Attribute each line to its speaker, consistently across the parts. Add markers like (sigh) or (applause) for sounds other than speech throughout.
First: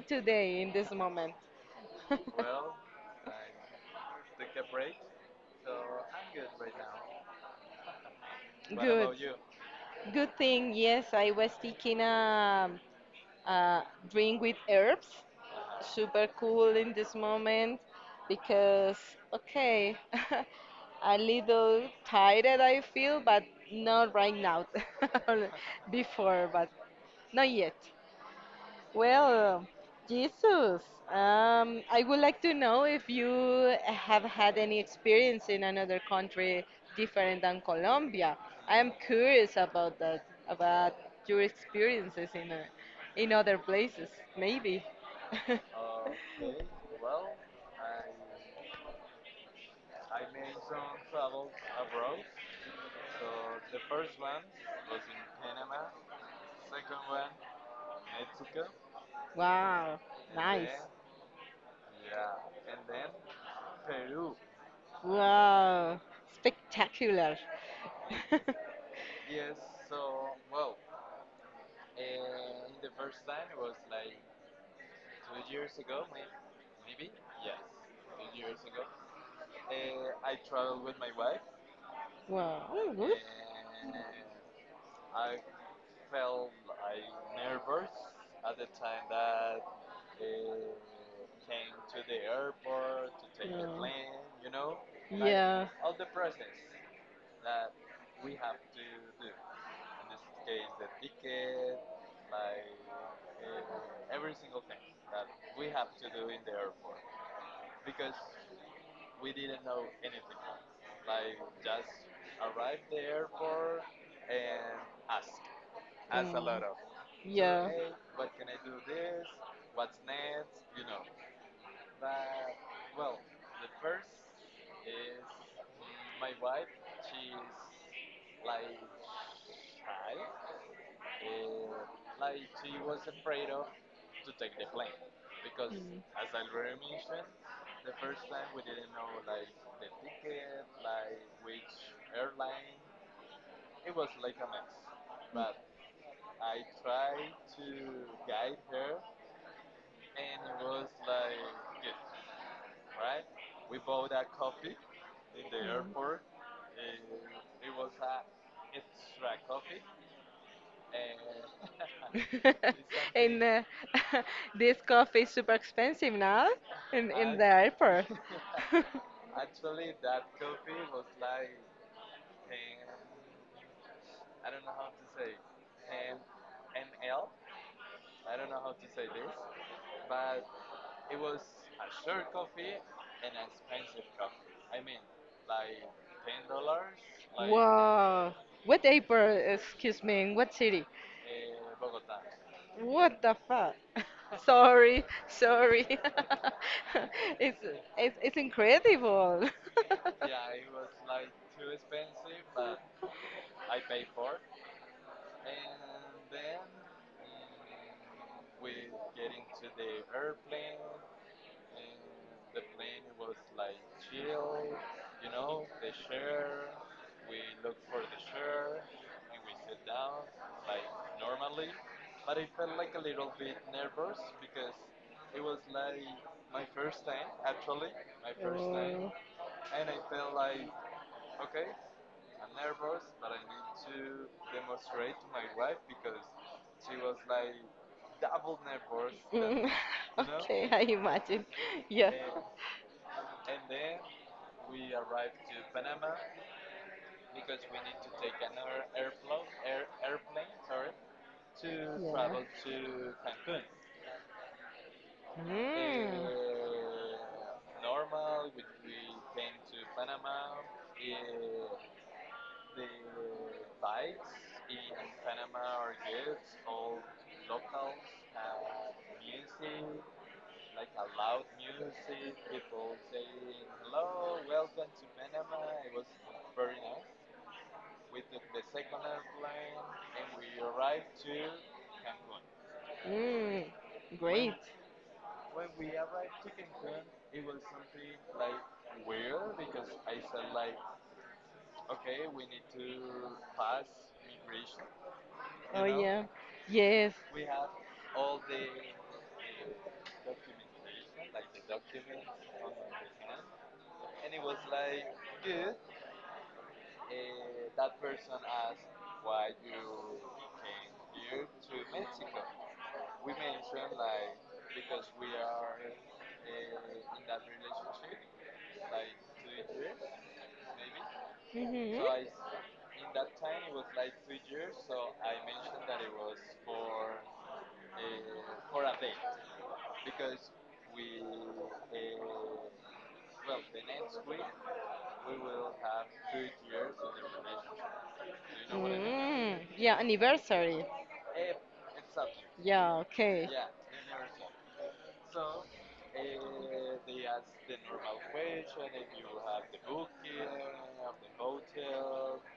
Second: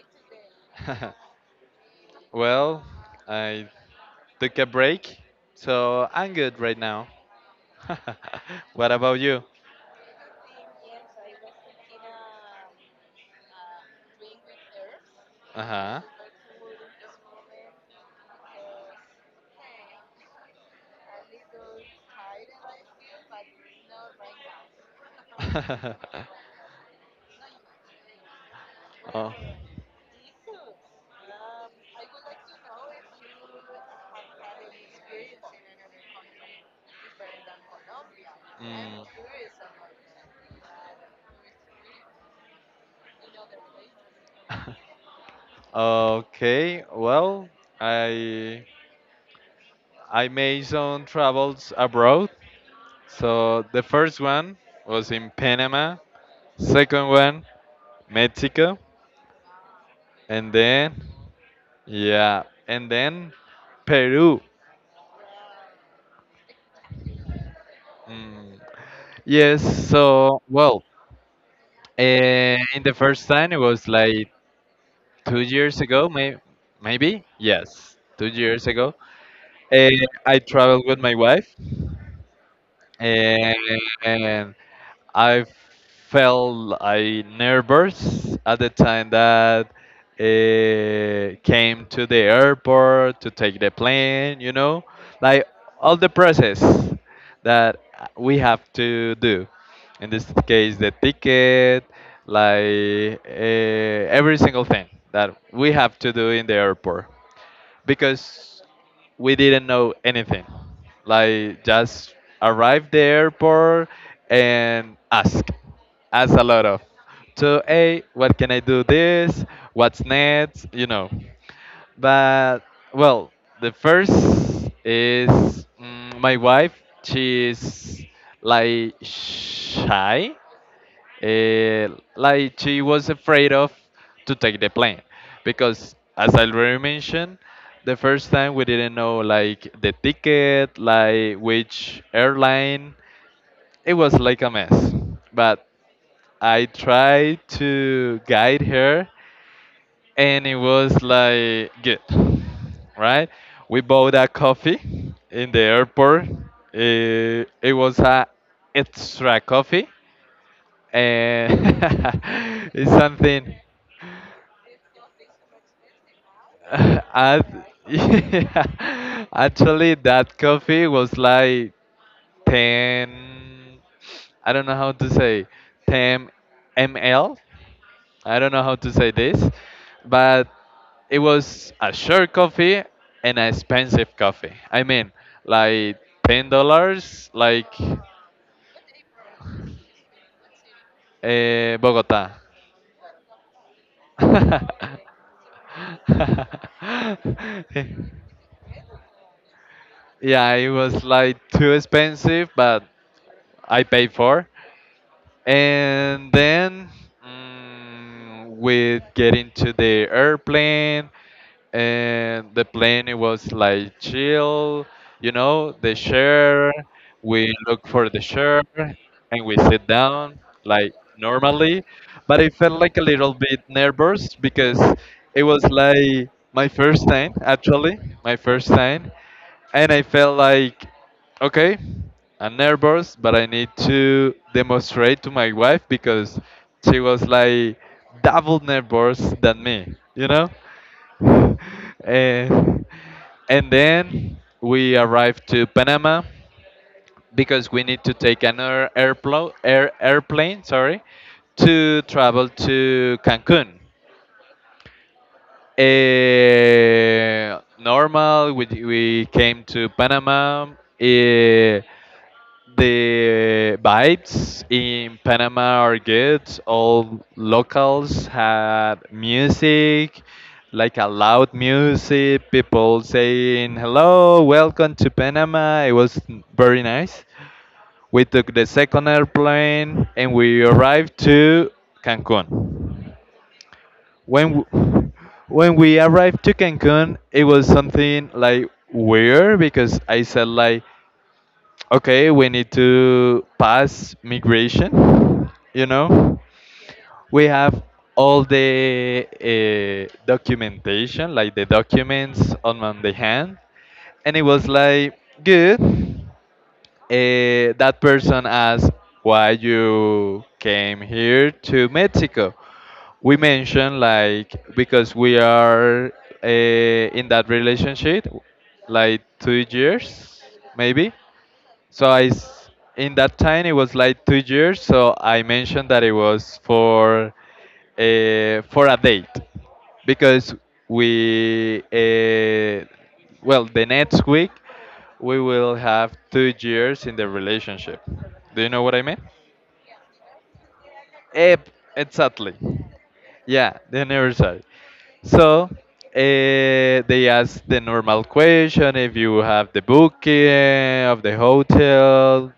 Speaker 1: today in this moment?
Speaker 2: (laughs)
Speaker 1: (laughs)
Speaker 2: Well, I took a break, so I'm good right now. (laughs) What
Speaker 1: Good.
Speaker 2: about you?
Speaker 1: Good thing, yes, I was taking a drink with herbs.
Speaker 2: Uh
Speaker 1: Super cool in this moment because, okay, (laughs) a little tired I feel, but not right now. (laughs)
Speaker 2: huh. (laughs)
Speaker 1: Before, but not yet.
Speaker 2: Oh.
Speaker 1: Well, Jesus, I would like to know if you have had any experience in another country different than Colombia. I am
Speaker 2: Mm.
Speaker 1: curious about that, about your experiences in in other places, maybe. (laughs)
Speaker 2: Okay. Well, I I made some travels abroad. So the first one was in Panama. Second one Mexico,
Speaker 1: Wow,
Speaker 2: and
Speaker 1: nice.
Speaker 2: then yeah, and then Peru.
Speaker 1: Wow, spectacular.
Speaker 2: Mm.
Speaker 1: (laughs)
Speaker 2: Yes, so well, in the first time it was like 2 years ago, maybe yes, 2 years ago. Uh, I traveled with my wife,
Speaker 1: Wow, good.
Speaker 2: eh, and I felt I nervous at the time that came to the airport to take the
Speaker 1: No.
Speaker 2: plane. You know, like
Speaker 1: Yeah.
Speaker 2: all the process that we have to do. In this case, the ticket, like every single thing that we have to do in the airport because we didn't know anything. Like just arrive the airport and ask a lot
Speaker 1: So,
Speaker 2: of, so hey, what can I do this? What's next? You know. But well, the first is my wife. She's like shy. Eh, like she was afraid of to take the plane because, as I already mentioned, the first time we didn't know like the ticket, like which airline. It was like a mess, but I tried to guide her, and it was like good, right? We bought a coffee in the airport. Eh, it was a extra coffee and (laughs)
Speaker 1: (laughs) (laughs)
Speaker 2: it's something.
Speaker 1: uh, (laughs) this coffee is super expensive now
Speaker 2: (laughs)
Speaker 1: in
Speaker 2: I (laughs)
Speaker 1: airport. (laughs)
Speaker 2: yeah,
Speaker 1: (laughs)
Speaker 2: actually that coffee was like 10, I don't know how to say, 10 ml, I don't know how to say this, but it was a short coffee and an expensive coffee I mean, like $10, like
Speaker 1: Wow. What airport? Excuse me, in what city?
Speaker 2: Bogota.
Speaker 1: What the fuck? (laughs) Sorry, sorry. (laughs) It's it's
Speaker 2: (laughs) (laughs)
Speaker 1: incredible. (laughs)
Speaker 2: Yeah, it was like too expensive, but
Speaker 1: Oh.
Speaker 2: I paid for. And then with getting to the airplane, and the plane it was like chill, you know, the chair. We look for the chair and we sit down like normally, but I felt like a little bit nervous because it was like my first time actually, my first time, and I felt like okay, I'm nervous, but I need to demonstrate to my wife because she was like double nervous than
Speaker 1: Mm,
Speaker 2: me,
Speaker 1: (laughs)
Speaker 2: you know?
Speaker 1: Okay, I imagine.
Speaker 2: (laughs)
Speaker 1: Yeah.
Speaker 2: and, and then we arrived to Panama because we need to take another air, airplane sorry, to
Speaker 1: Yeah.
Speaker 2: travel to Cancun. Eh, normal, we came to Panama. Eh, the vibes in Panama are good. All locals had music, like a loud music, people saying, Hello, welcome to Panama. It was very nice. We took the second airplane and we arrived to
Speaker 1: Mm.
Speaker 2: Cancun.
Speaker 1: Mm. Great.
Speaker 2: When w- when we arrived to Cancun, it was something like weird because I said like okay, we need to pass migration.
Speaker 1: Oh
Speaker 2: You
Speaker 1: yeah.
Speaker 2: know,
Speaker 1: Yes.
Speaker 2: we have all the documentation, like the documents on the hand, and it was like good. That person asked why you came here to Mexico. We mentioned like because we are in that relationship, like 2 years maybe,
Speaker 1: Mm-hmm.
Speaker 2: so in that time, it was like 2 years. So I mentioned that it was for a date, because we, well, the next week we will have 2 years in the relationship. Do you know what I mean?
Speaker 1: Mm, yeah, anniversary.
Speaker 2: Eh, exactly.
Speaker 1: Yeah, okay. Yeah.
Speaker 2: Yeah, the anniversary. So eh, they ask the normal question if you have the booking of the hotel.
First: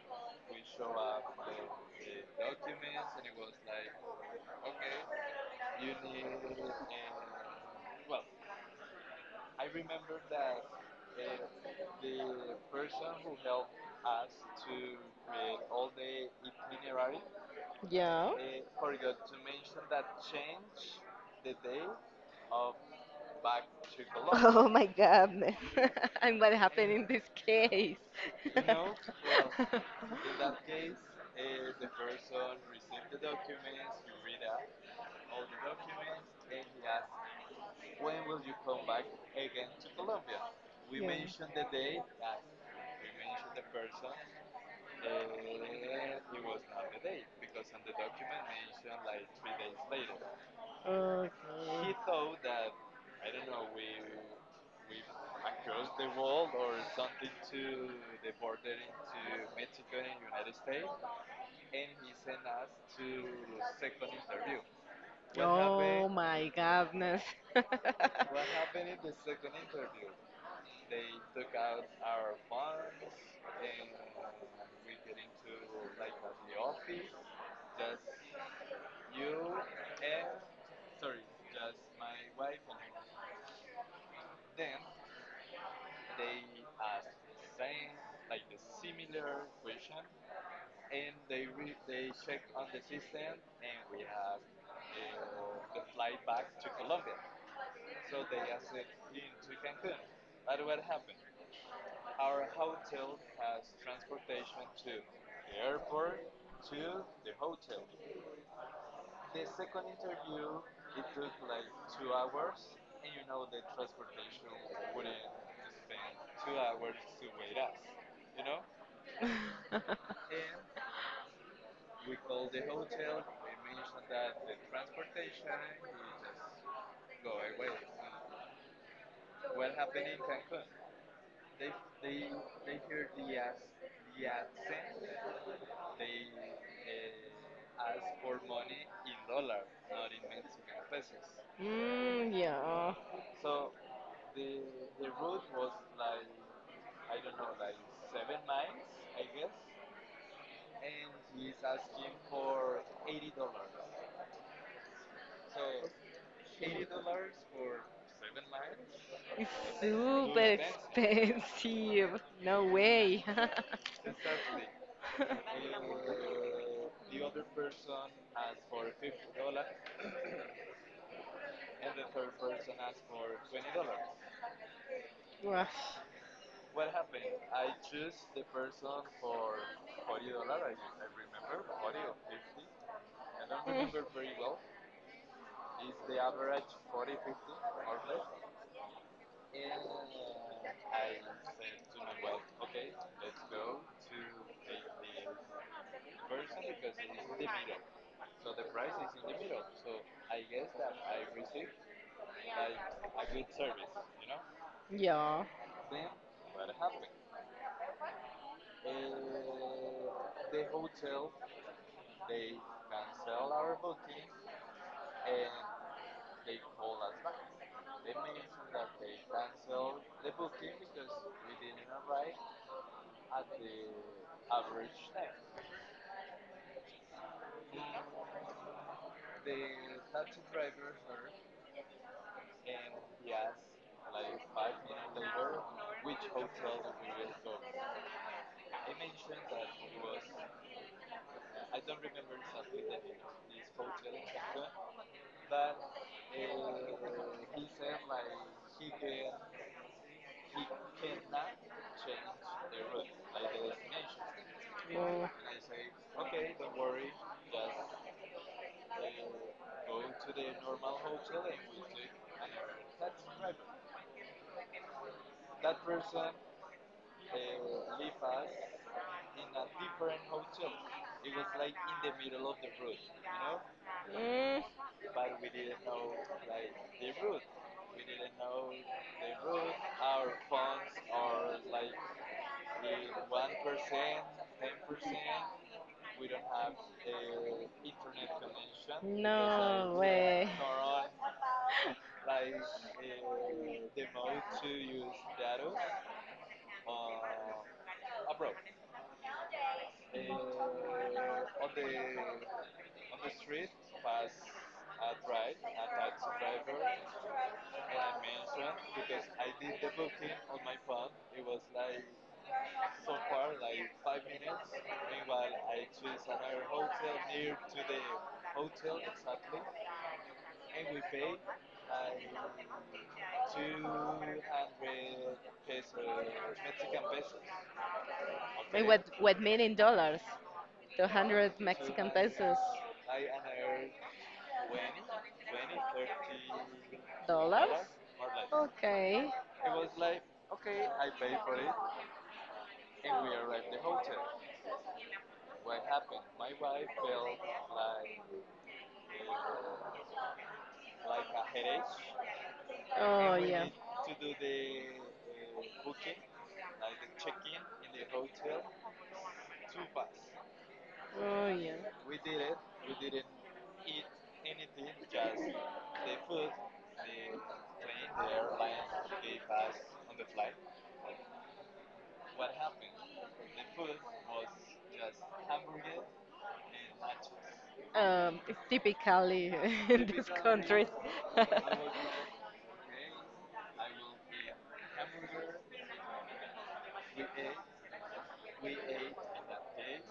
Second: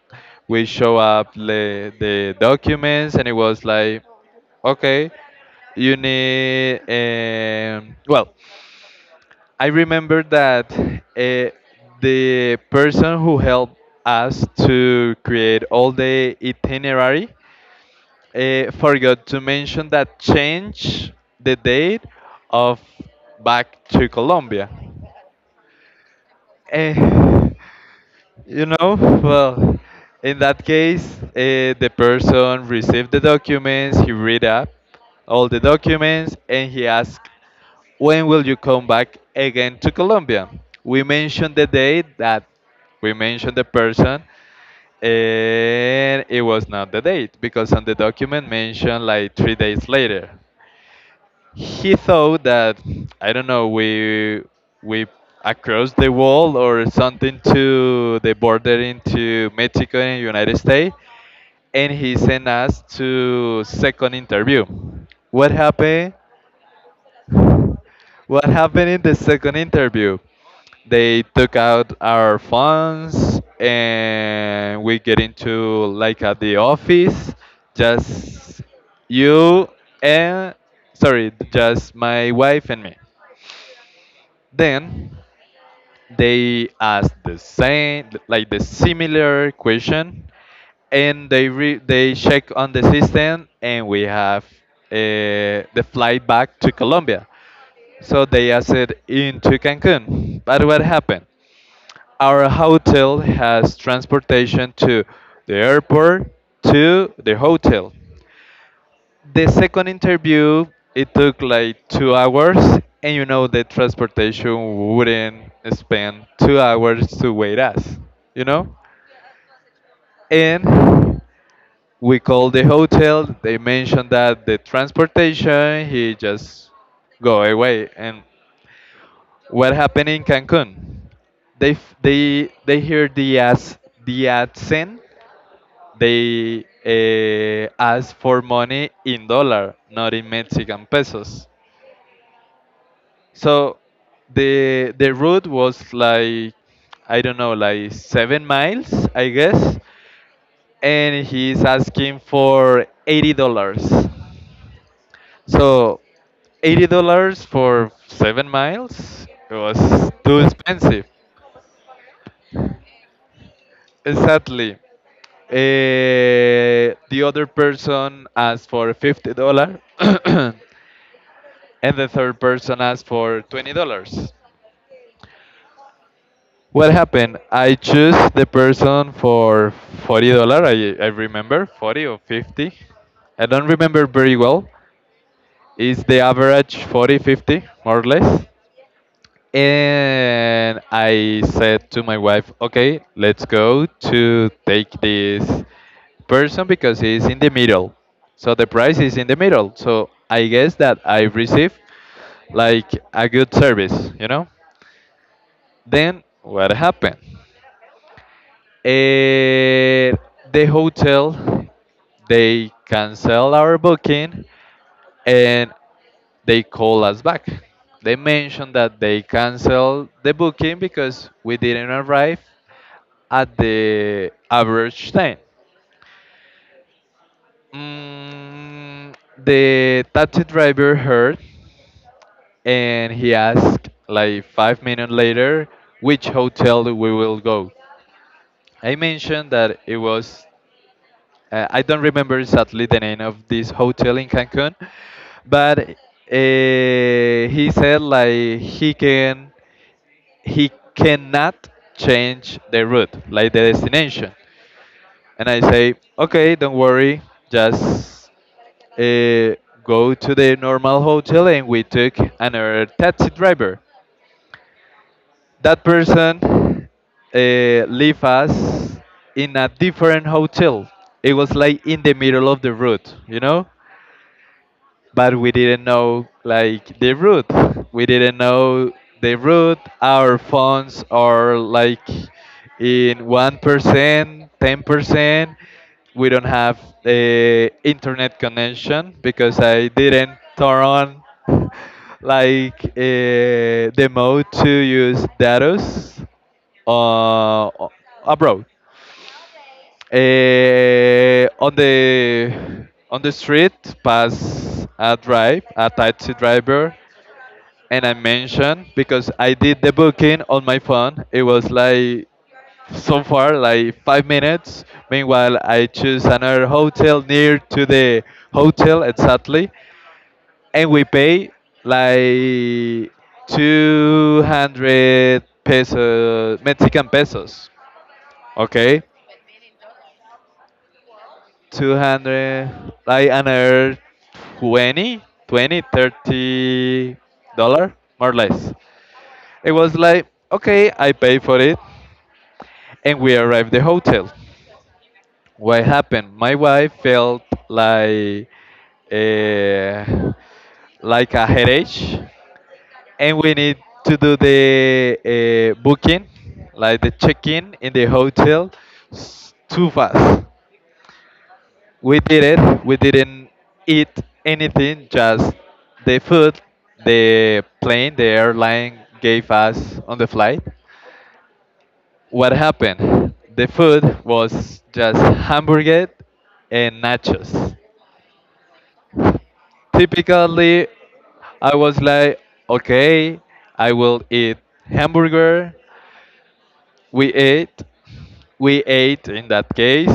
Speaker 2: We show up the documents, and it was like, okay, you need. Well, I remember that the person who helped us to create all the itinerary
Speaker 1: (laughs)
Speaker 2: forgot to mention that change the date of back to
Speaker 1: Oh
Speaker 2: Colombia.
Speaker 1: my God, (laughs) and what happened
Speaker 2: Eh,
Speaker 1: in this case?
Speaker 2: you know, well, in that case, the person received the documents, he read up all the documents, and he asked, when will you come back again to Colombia?
Speaker 1: (laughs)
Speaker 2: We mentioned the
Speaker 1: yeah.
Speaker 2: date that we mentioned the person, and it was not the date because on the document mentioned like 3 days later. He
Speaker 1: Okay.
Speaker 2: thought that I don't know we across the wall or something to the border into Mexico and United States, and he sent us to second interview. What
Speaker 1: Oh
Speaker 2: happened?
Speaker 1: my goodness. (laughs) What?
Speaker 2: What happened in the second interview? They took out our phones and we get into like at the office, just you and sorry, just my wife and me. Then they asked the same, like the similar question, and they check on the system, and we have the flight back to Colombia. So they asked into Cancun. But what happened? Our hotel has transportation to the airport to the hotel. The second interview, it took like 2 hours, and you know the transportation wouldn't spend 2 hours to wait us, you know? And we called the hotel, they mentioned that the transportation, he just go away. And what happened in Cancun? They hear the as the accent, they asked for money in dollar, not in Mexican pesos.
Speaker 1: Mm, yeah.
Speaker 2: So the route was like I don't know, like 7 miles, I guess, and he's asking for $80. So $80 for 7 miles
Speaker 1: It's
Speaker 2: it was too
Speaker 1: super
Speaker 2: expensive.
Speaker 1: expensive. No way. (laughs)
Speaker 2: Exactly. Eh, the other person asked for $50. (coughs) And the third person asked for $20.
Speaker 1: Gosh.
Speaker 2: What happened? I choose the person for $40. I remember 40 or 50. I don't
Speaker 1: Mm,
Speaker 2: remember very well. Is the average 40 50 more or less? And I said to my wife, okay, let's go to take this person because he's in the middle. So the price is in the middle. So I guess that I receive like a good service, you know?
Speaker 1: yeah.
Speaker 2: Then what happened? Uh, the hotel they cancel our booking and they call us back. They mentioned that they cancel the booking because we didn't arrive at the average time. Mm, the taxi driver heard and he asked like 5 minutes later which hotel we will go. I mentioned that it was, I don't remember exactly the name of this hotel in Cancun, but he said like he cannot change the route, like the destination.
Speaker 1: Well,
Speaker 2: And I say, okay, don't worry, just uh, go to the normal hotel and we took another taxi driver. That person uh, left us in a different hotel. It was like in the middle of the route, you know?
Speaker 1: mm,
Speaker 2: But we didn't know like the route. We didn't know the route. Our phones are like in 1%, 10%. We don't have the internet connection because I
Speaker 1: no
Speaker 2: didn't
Speaker 1: way.
Speaker 2: turn on (laughs) like the mode to use data's uh, abroad. On the street, pass a drive, a taxi driver, and I mentioned because I did the booking on my phone. It was like so far like 5 minutes. Meanwhile, I choose another hotel near to the hotel exactly, and we pay like 200 pesos Mexican pesos.
Speaker 1: Wait, what,
Speaker 2: Okay,
Speaker 1: what million dollars? 200 Mexican pesos.
Speaker 2: 200 I unearned 20, 20, thirty
Speaker 1: Dollars?
Speaker 2: dollar more or less,
Speaker 1: Okay.
Speaker 2: it was like okay I pay for it, and we arrived the hotel. What happened, my wife felt like eh, like a headache, and
Speaker 1: Oh,
Speaker 2: we
Speaker 1: yeah.
Speaker 2: need to do the booking like the check-in in the hotel too fast.
Speaker 1: Oh, yeah.
Speaker 2: We did it. We didn't eat anything, just the food the plane, the airline gave us on the flight. What happened? The food was just hamburger and nachos.
Speaker 1: It's typically (laughs) in these
Speaker 2: Typically,
Speaker 1: countries. (laughs)
Speaker 2: I was like, okay, I will eat hamburger. We ate, we ate in that case.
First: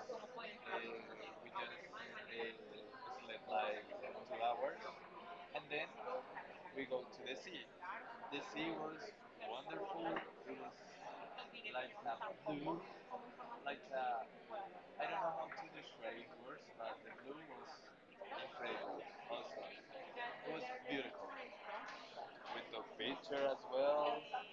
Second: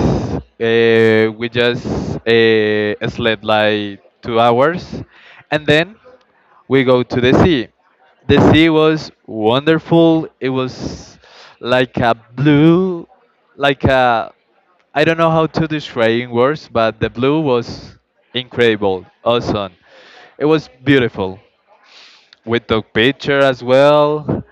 Speaker 2: We just slept like 2 hours, and then we go to the sea. The sea was wonderful. It was like a blue, like a I don't know how to describe in words, but the blue was incredible, awesome. It was beautiful. We took picture as well.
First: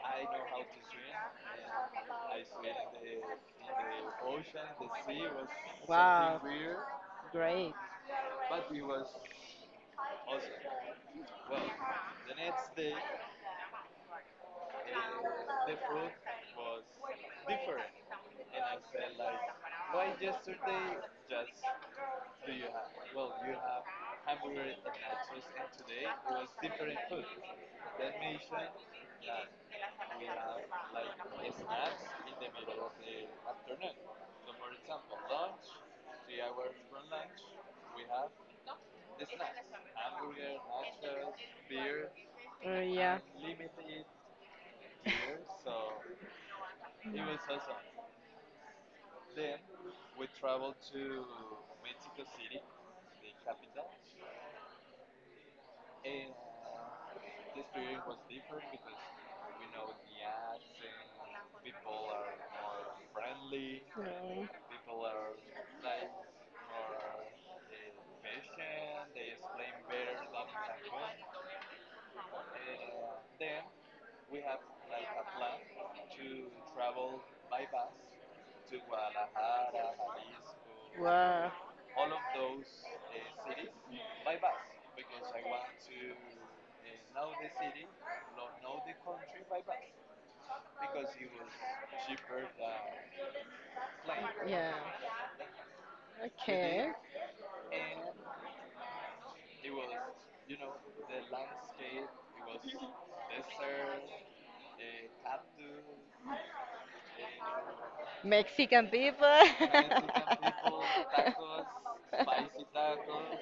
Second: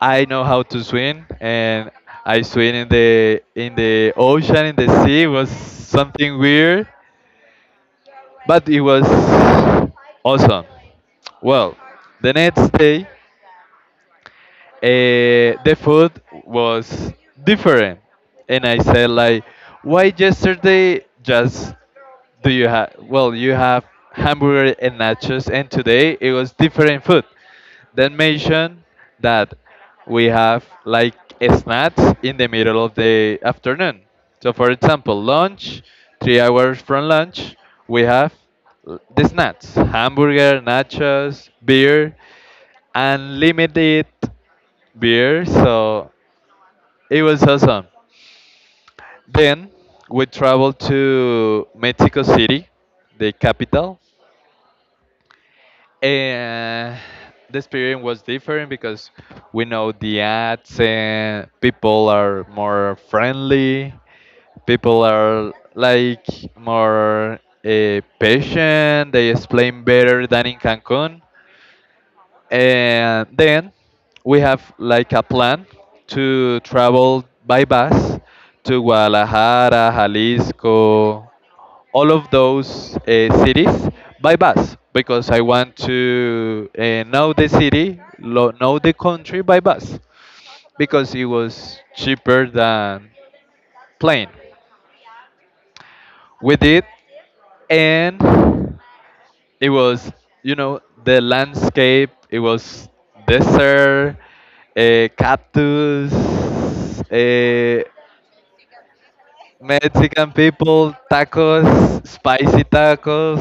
Speaker 2: I know how to swim, and I swim in the ocean, in the sea. It was something
Speaker 1: Wow.
Speaker 2: weird,
Speaker 1: Great.
Speaker 2: but it was awesome. Well, the next day the food was different and I said like why yesterday just do you have well you have hamburger and nachos and today it was different food, then mention that we have like snacks in the middle of the afternoon, so for example lunch 3 hours from lunch we have the snacks hamburger nachos beer
Speaker 1: Yeah.
Speaker 2: unlimited beer, so it was awesome. Then we traveled to Mexico City, the capital, and the experience was
Speaker 1: Mm.
Speaker 2: different because we know the ads and people are more friendly, people are like more patient, they explain better than in Cancun. And then we have like a plan to travel by bus to Guadalajara, Jalisco,
Speaker 1: Wow.
Speaker 2: all of those cities by bus because I want to know the city, know the country by bus because it was cheaper than plane.
Speaker 1: Yeah.
Speaker 2: We did,
Speaker 1: Okay.
Speaker 2: and it was you know the landscape it was desert cactus uh,
Speaker 1: Mexican people.
Speaker 2: mexican people tacos spicy tacos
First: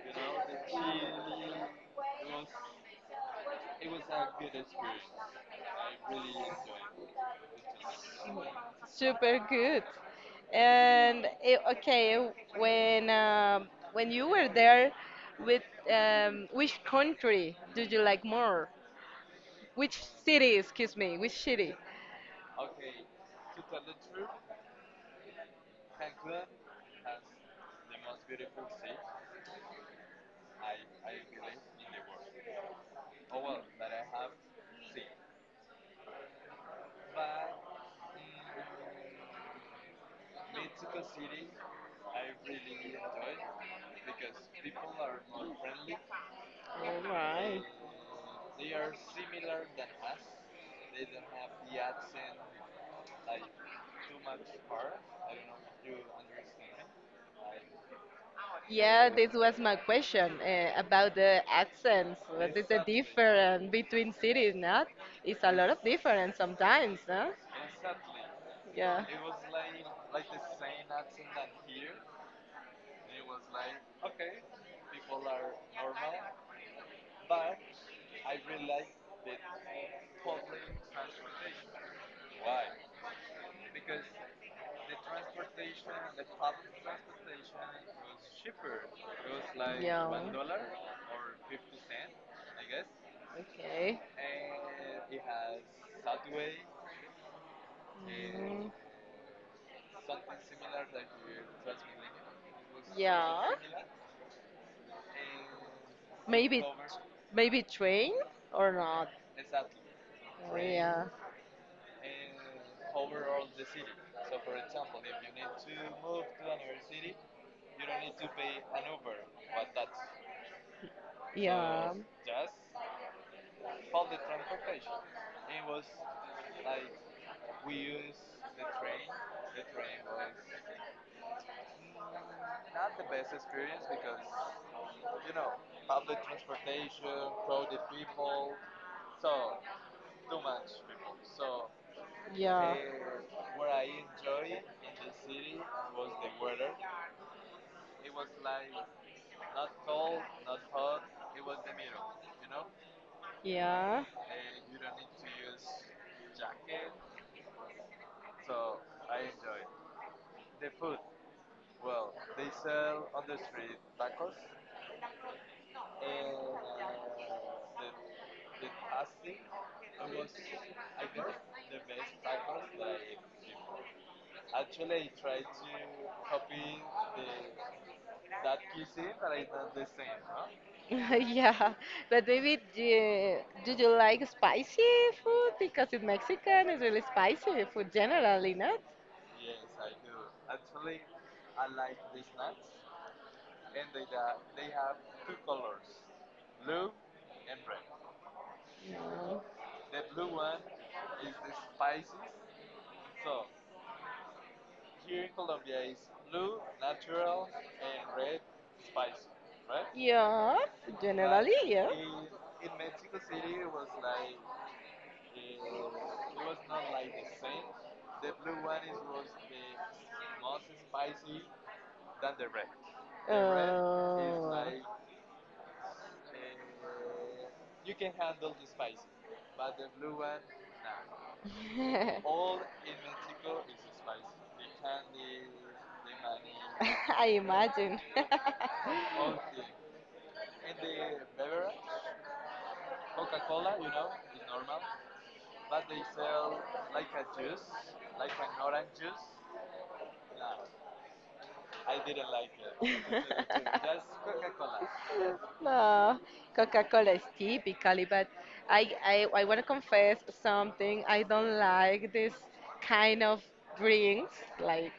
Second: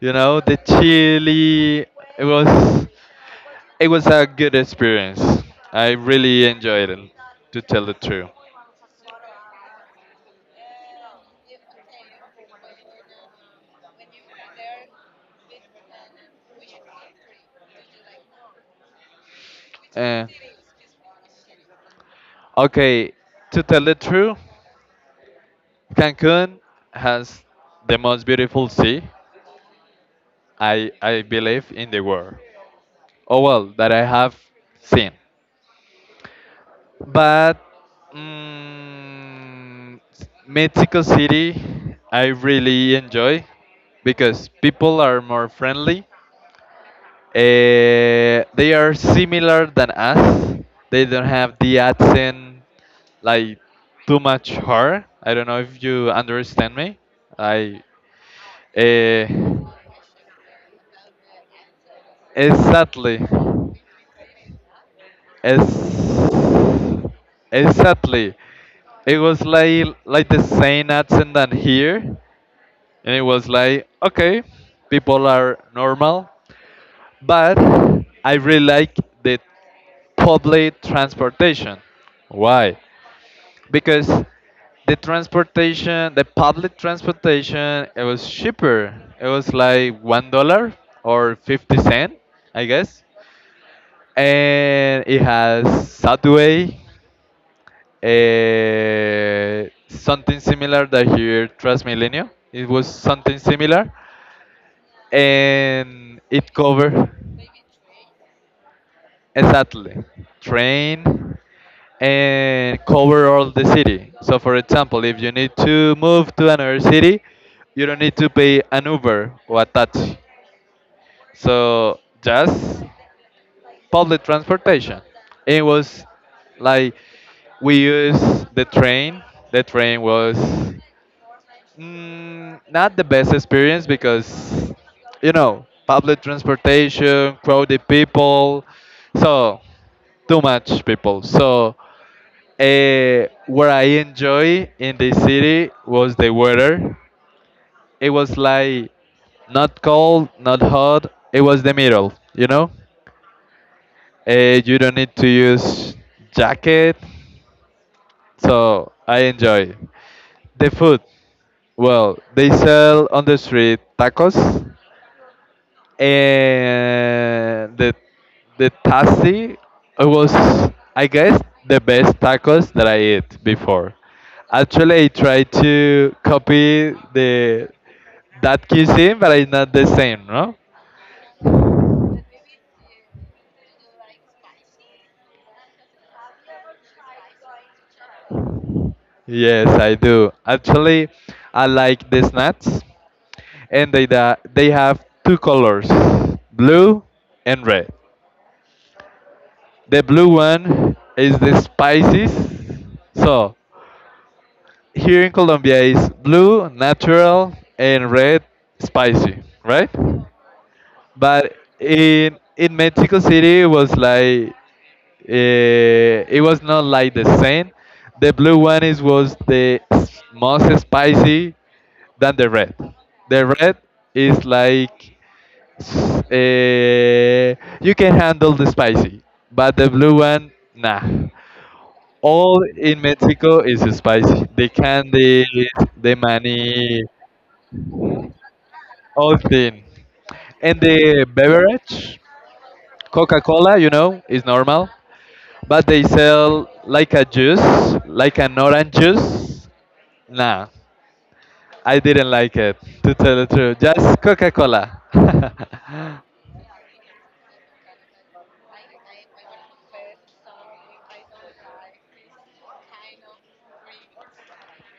Speaker 2: you know the chili it was it was a good experience I really enjoyed it to tell the truth.
Speaker 1: Super good. And okay, when you were there, with which country did you like more? Which
Speaker 2: Uh,
Speaker 1: city, excuse me, which city?
Speaker 2: okay, to tell the truth, Cancun has the most beautiful sea I believe in the world. Oh well, that I have seen, but mm, Mexico City I really enjoy because people are more friendly.
Speaker 1: All right.
Speaker 2: They are similar than us. They don't have the accent like too much hard. I don't know if you understand me. I
Speaker 1: Yeah,
Speaker 2: uh,
Speaker 1: this was my question about the accents. What is the
Speaker 2: exactly.
Speaker 1: difference between cities, not? It's a lot of
Speaker 2: As
Speaker 1: difference sometimes, no?
Speaker 2: Exactly,
Speaker 1: Yeah.
Speaker 2: it was like the same accent than here, and it was like okay, people are normal, but I really like the public transportation. Why? Because the public transportation, it was cheaper. It was like
Speaker 1: Yeah.
Speaker 2: $1 or 50 cents, I guess.
Speaker 1: Okay.
Speaker 2: And it has subway.
Speaker 1: Mm,
Speaker 2: Something similar that here Transmilenio. It was something
Speaker 1: yeah.
Speaker 2: similar, and it
Speaker 1: Maybe
Speaker 2: covered
Speaker 1: maybe train or not?
Speaker 2: exactly
Speaker 1: Oh, yeah.
Speaker 2: train and cover all the city. So, for example, if you need to move to another city, you don't need to pay an Uber or a taxi.
Speaker 1: Yeah.
Speaker 2: So, just public transportation. It was like we used the train. The train was not the best experience because, public transportation, crowded people, so too much people. So,
Speaker 1: Yeah.
Speaker 2: what I enjoy in the city was the weather. It was like not cold, not hot. It was the middle, you know.
Speaker 1: Yeah,
Speaker 2: You don't need to use jacket, so I enjoy. The food, well, they sell on the street tacos and the tasty was I guess the best tacos that I ate before. Actually, I tried to copy the that cuisine, but it's not the same, no?
Speaker 1: (laughs) yeah, but maybe do you like spicy food? Because in Mexican, it's really spicy food generally, not?
Speaker 2: Yes, I do. Actually, I like the snacks, and they have two colors, blue and red.
Speaker 1: No.
Speaker 2: The blue one is The spices, so here in Colombia is blue, natural, and red, spicy, right?
Speaker 1: Yeah, but generally,
Speaker 2: But
Speaker 1: yeah.
Speaker 2: in Mexico City, it was like it was not like the same. The blue one is Was the s- most spicy than the red. The red
Speaker 1: in
Speaker 2: is
Speaker 1: Oh.
Speaker 2: like s- eh, you can handle the spicy, but the blue one, nah,
Speaker 1: (laughs) Like
Speaker 2: all in Mexico is spicy. The candy, the money,
Speaker 1: I imagine. (laughs)
Speaker 2: all thing. And the beverage, Coca-Cola, you know, is normal, but they sell like a juice, like an orange juice. Nah, I didn't like it. To tell the
Speaker 1: (laughs)
Speaker 2: truth, just Coca-Cola. (laughs)
Speaker 1: No, Coca-Cola is typically, but I want to confess something. I don't like this kind of drinks, like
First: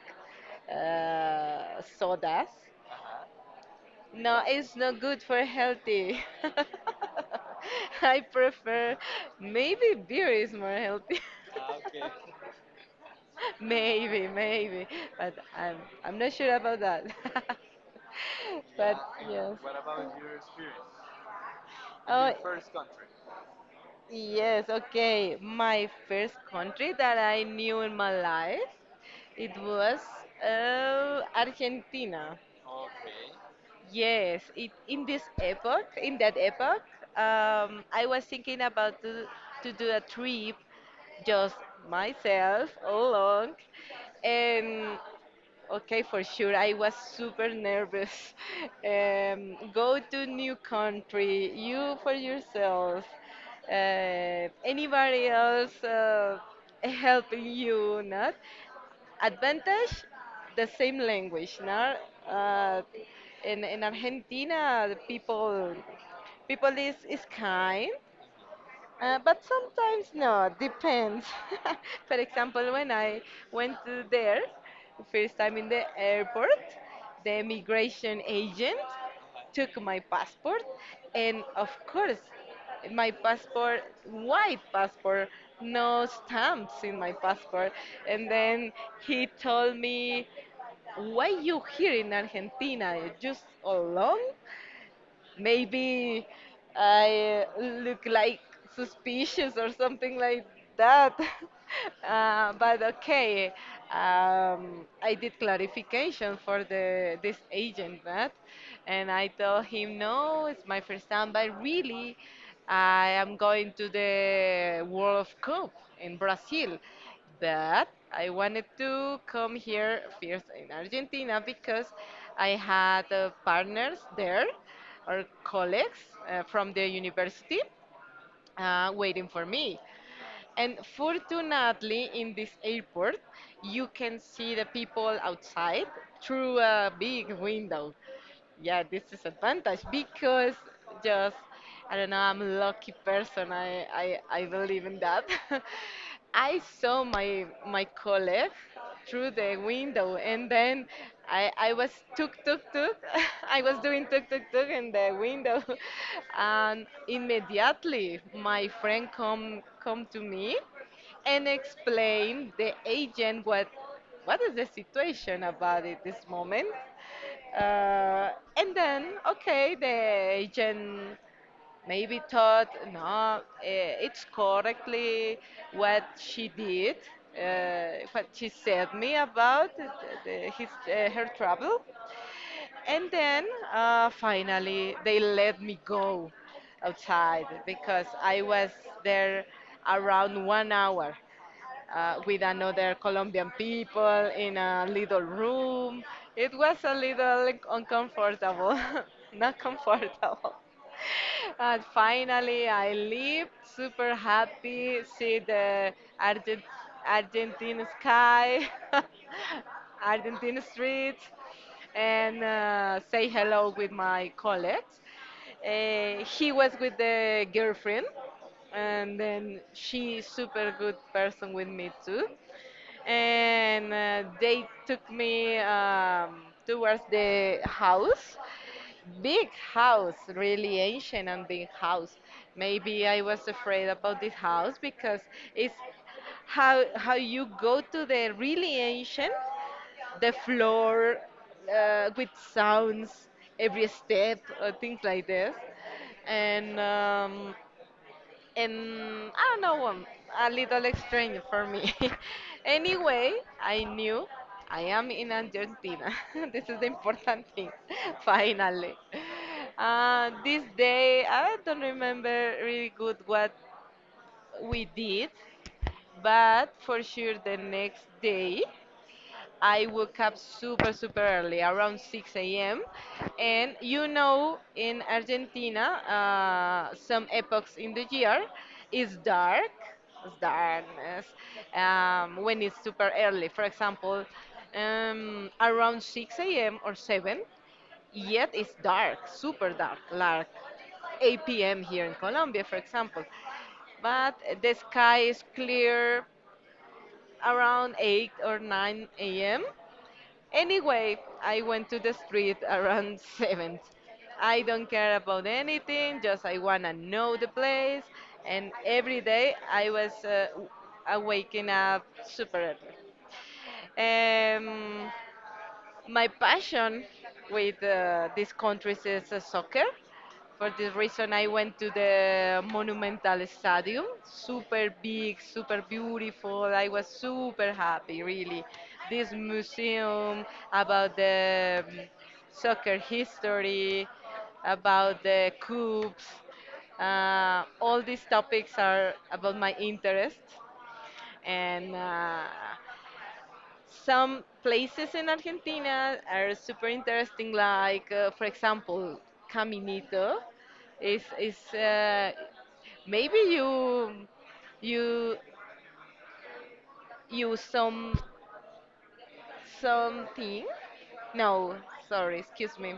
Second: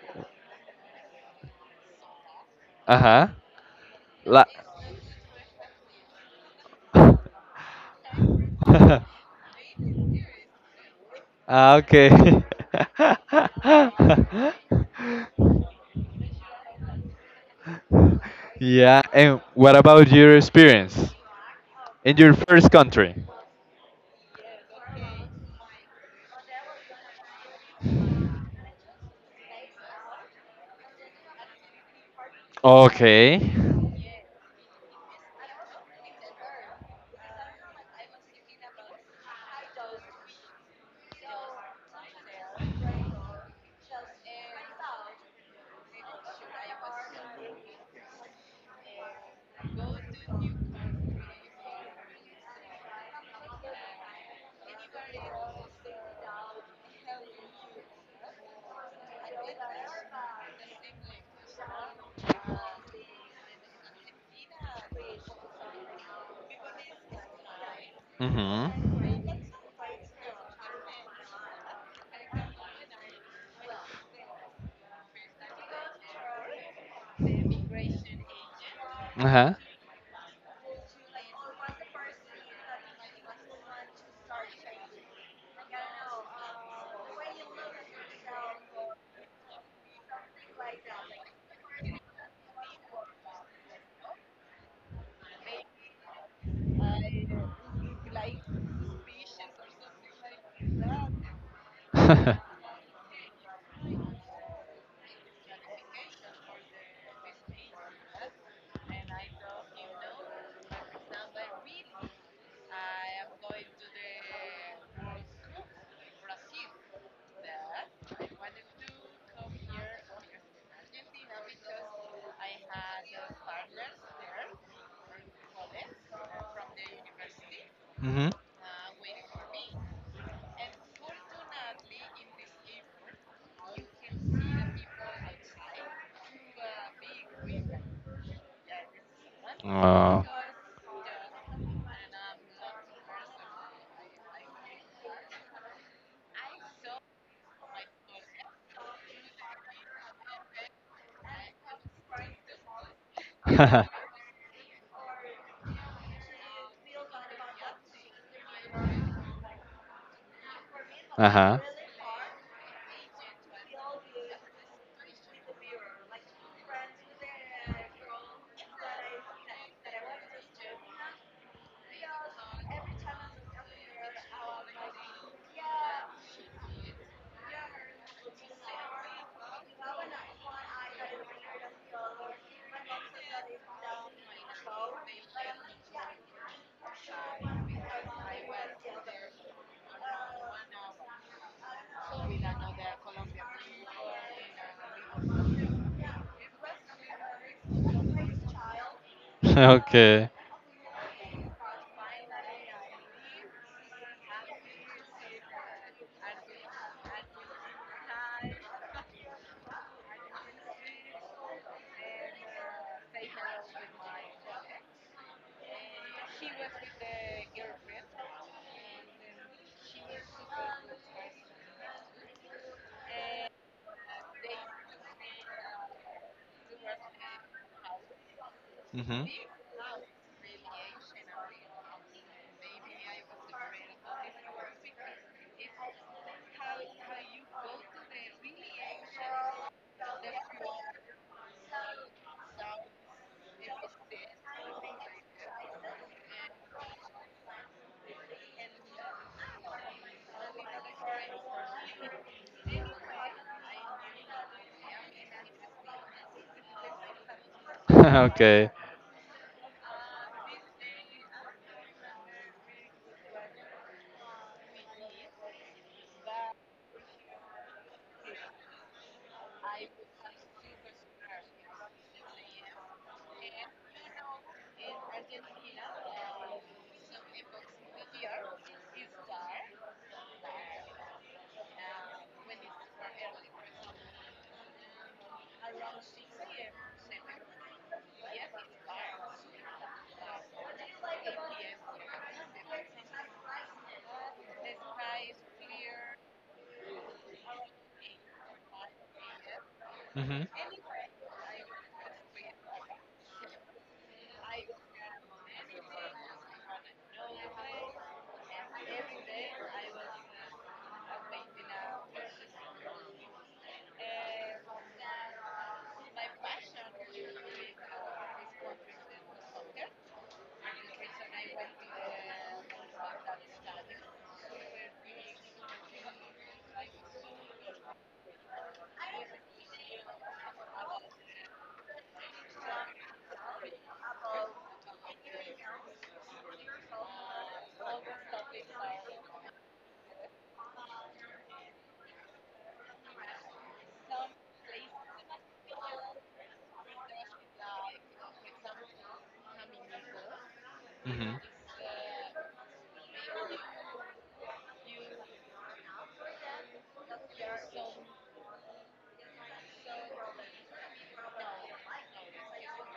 Speaker 1: sodas.
Speaker 2: Uh huh.
Speaker 1: No,
Speaker 2: La.
Speaker 1: it's not good for healthy. (laughs) I prefer
Speaker 2: (laughs)
Speaker 1: maybe beer is more healthy.
Speaker 2: Ah, okay.
Speaker 1: (laughs) (laughs) Maybe, but I'm
Speaker 2: (laughs)
Speaker 1: I'm not sure about that. (laughs) But
Speaker 2: Yeah, and
Speaker 1: yes.
Speaker 2: what about your experience in
Speaker 1: Oh,
Speaker 2: your first country?
Speaker 1: yes, okay. My first country that I knew in my life, it was Argentina.
Speaker 2: Okay.
Speaker 1: Yes, in this epoch, in that epoch, I was thinking about to do a trip just myself all along, and okay, for sure. I was super nervous. (laughs) Go to new country, you for yourself. Anybody else (laughs) helping you, not? Advantage, the same language, not? Uh, in Argentina, the people is kind. Uh,
Speaker 2: Mm-hmm.
Speaker 1: but sometimes no, depends. (laughs) For example, when I went to there, first time in the airport, the immigration agent
Speaker 2: Uh-huh.
Speaker 1: took my passport, and of course, my passport, white passport, no stamps in my passport. And then he told me, "Why you here in Argentina? You just alone?" Maybe I look like suspicious or something like that. (laughs) Uh,
Speaker 2: (laughs)
Speaker 1: but okay, I did clarification for the this agent, right? And I told him, no, it's my first time, but really, I am going to the World Cup in Brazil but I wanted to come here first in Argentina because I had partners there or colleagues from the university
Speaker 2: Mm-hmm.
Speaker 1: waiting for me. And fortunately, in this airport, you can see the people outside through a big window, yeah, this is advantage
Speaker 2: Uh,
Speaker 1: because just I don't know, I'm a lucky person. I believe in that. (laughs) I saw my colleague through the window, and then I was tuk tuk tuk (laughs) I was
Speaker 2: (laughs)
Speaker 1: doing tuk tuk tuk in the window (laughs) and immediately my friend come to me and explain the agent what is the situation about it this moment.
Speaker 2: uh-huh.
Speaker 1: Uh, and then, okay, the agent maybe thought, no, it's correctly what she did,
Speaker 2: (laughs)
Speaker 1: what she said me about her trouble. And then finally, they let me go outside because I was there around 1 hour with another Colombian people in a little room. It was a little uncomfortable, (laughs) not
Speaker 2: Okay.
Speaker 1: comfortable. And finally, I leave super happy, see the Argent- Argentine sky, (laughs) Argentine streets, and say hello with my colleagues. He was with the girlfriend, and then she super good person with me too. And they took me towards the house,
Speaker 2: Hmm.
Speaker 1: big house, really ancient and big house. Maybe I was afraid about this house because it's how you go to the really ancient the floor with sounds every step or things like this, and um, and I don't know, a little strange for me. (laughs) Anyway, I knew I am in Argentina. (laughs) This is the important thing. (laughs)
Speaker 2: (laughs) Okay.
Speaker 1: Finally, this day I don't remember really good what we did, but for sure the next day I woke up super, super early, around 6 a.m. And in Argentina, some epochs in the year is dark, it's darkness, when it's super early. For example, around 6 a.m. or 7, yet it's dark, super dark, like 8 p.m. here in Colombia, for example. But the sky is clear around 8 or 9 a.m.
Speaker 2: Hmm.
Speaker 1: Anyway, I went to the street around (laughs) 7th. I don't care about anything, just I wanna know the place. And every day I was waking up super early. Um, my passion with these countries is soccer. For this reason, I went to the Monumental Stadium. Super big, super beautiful. I was super happy, really. This museum about the soccer history, about the coups, all these topics are about my interest, and some places in Argentina are super interesting, like for example, Caminito. Is
Speaker 2: Hmm.
Speaker 1: is maybe you use something? No, sorry, excuse me.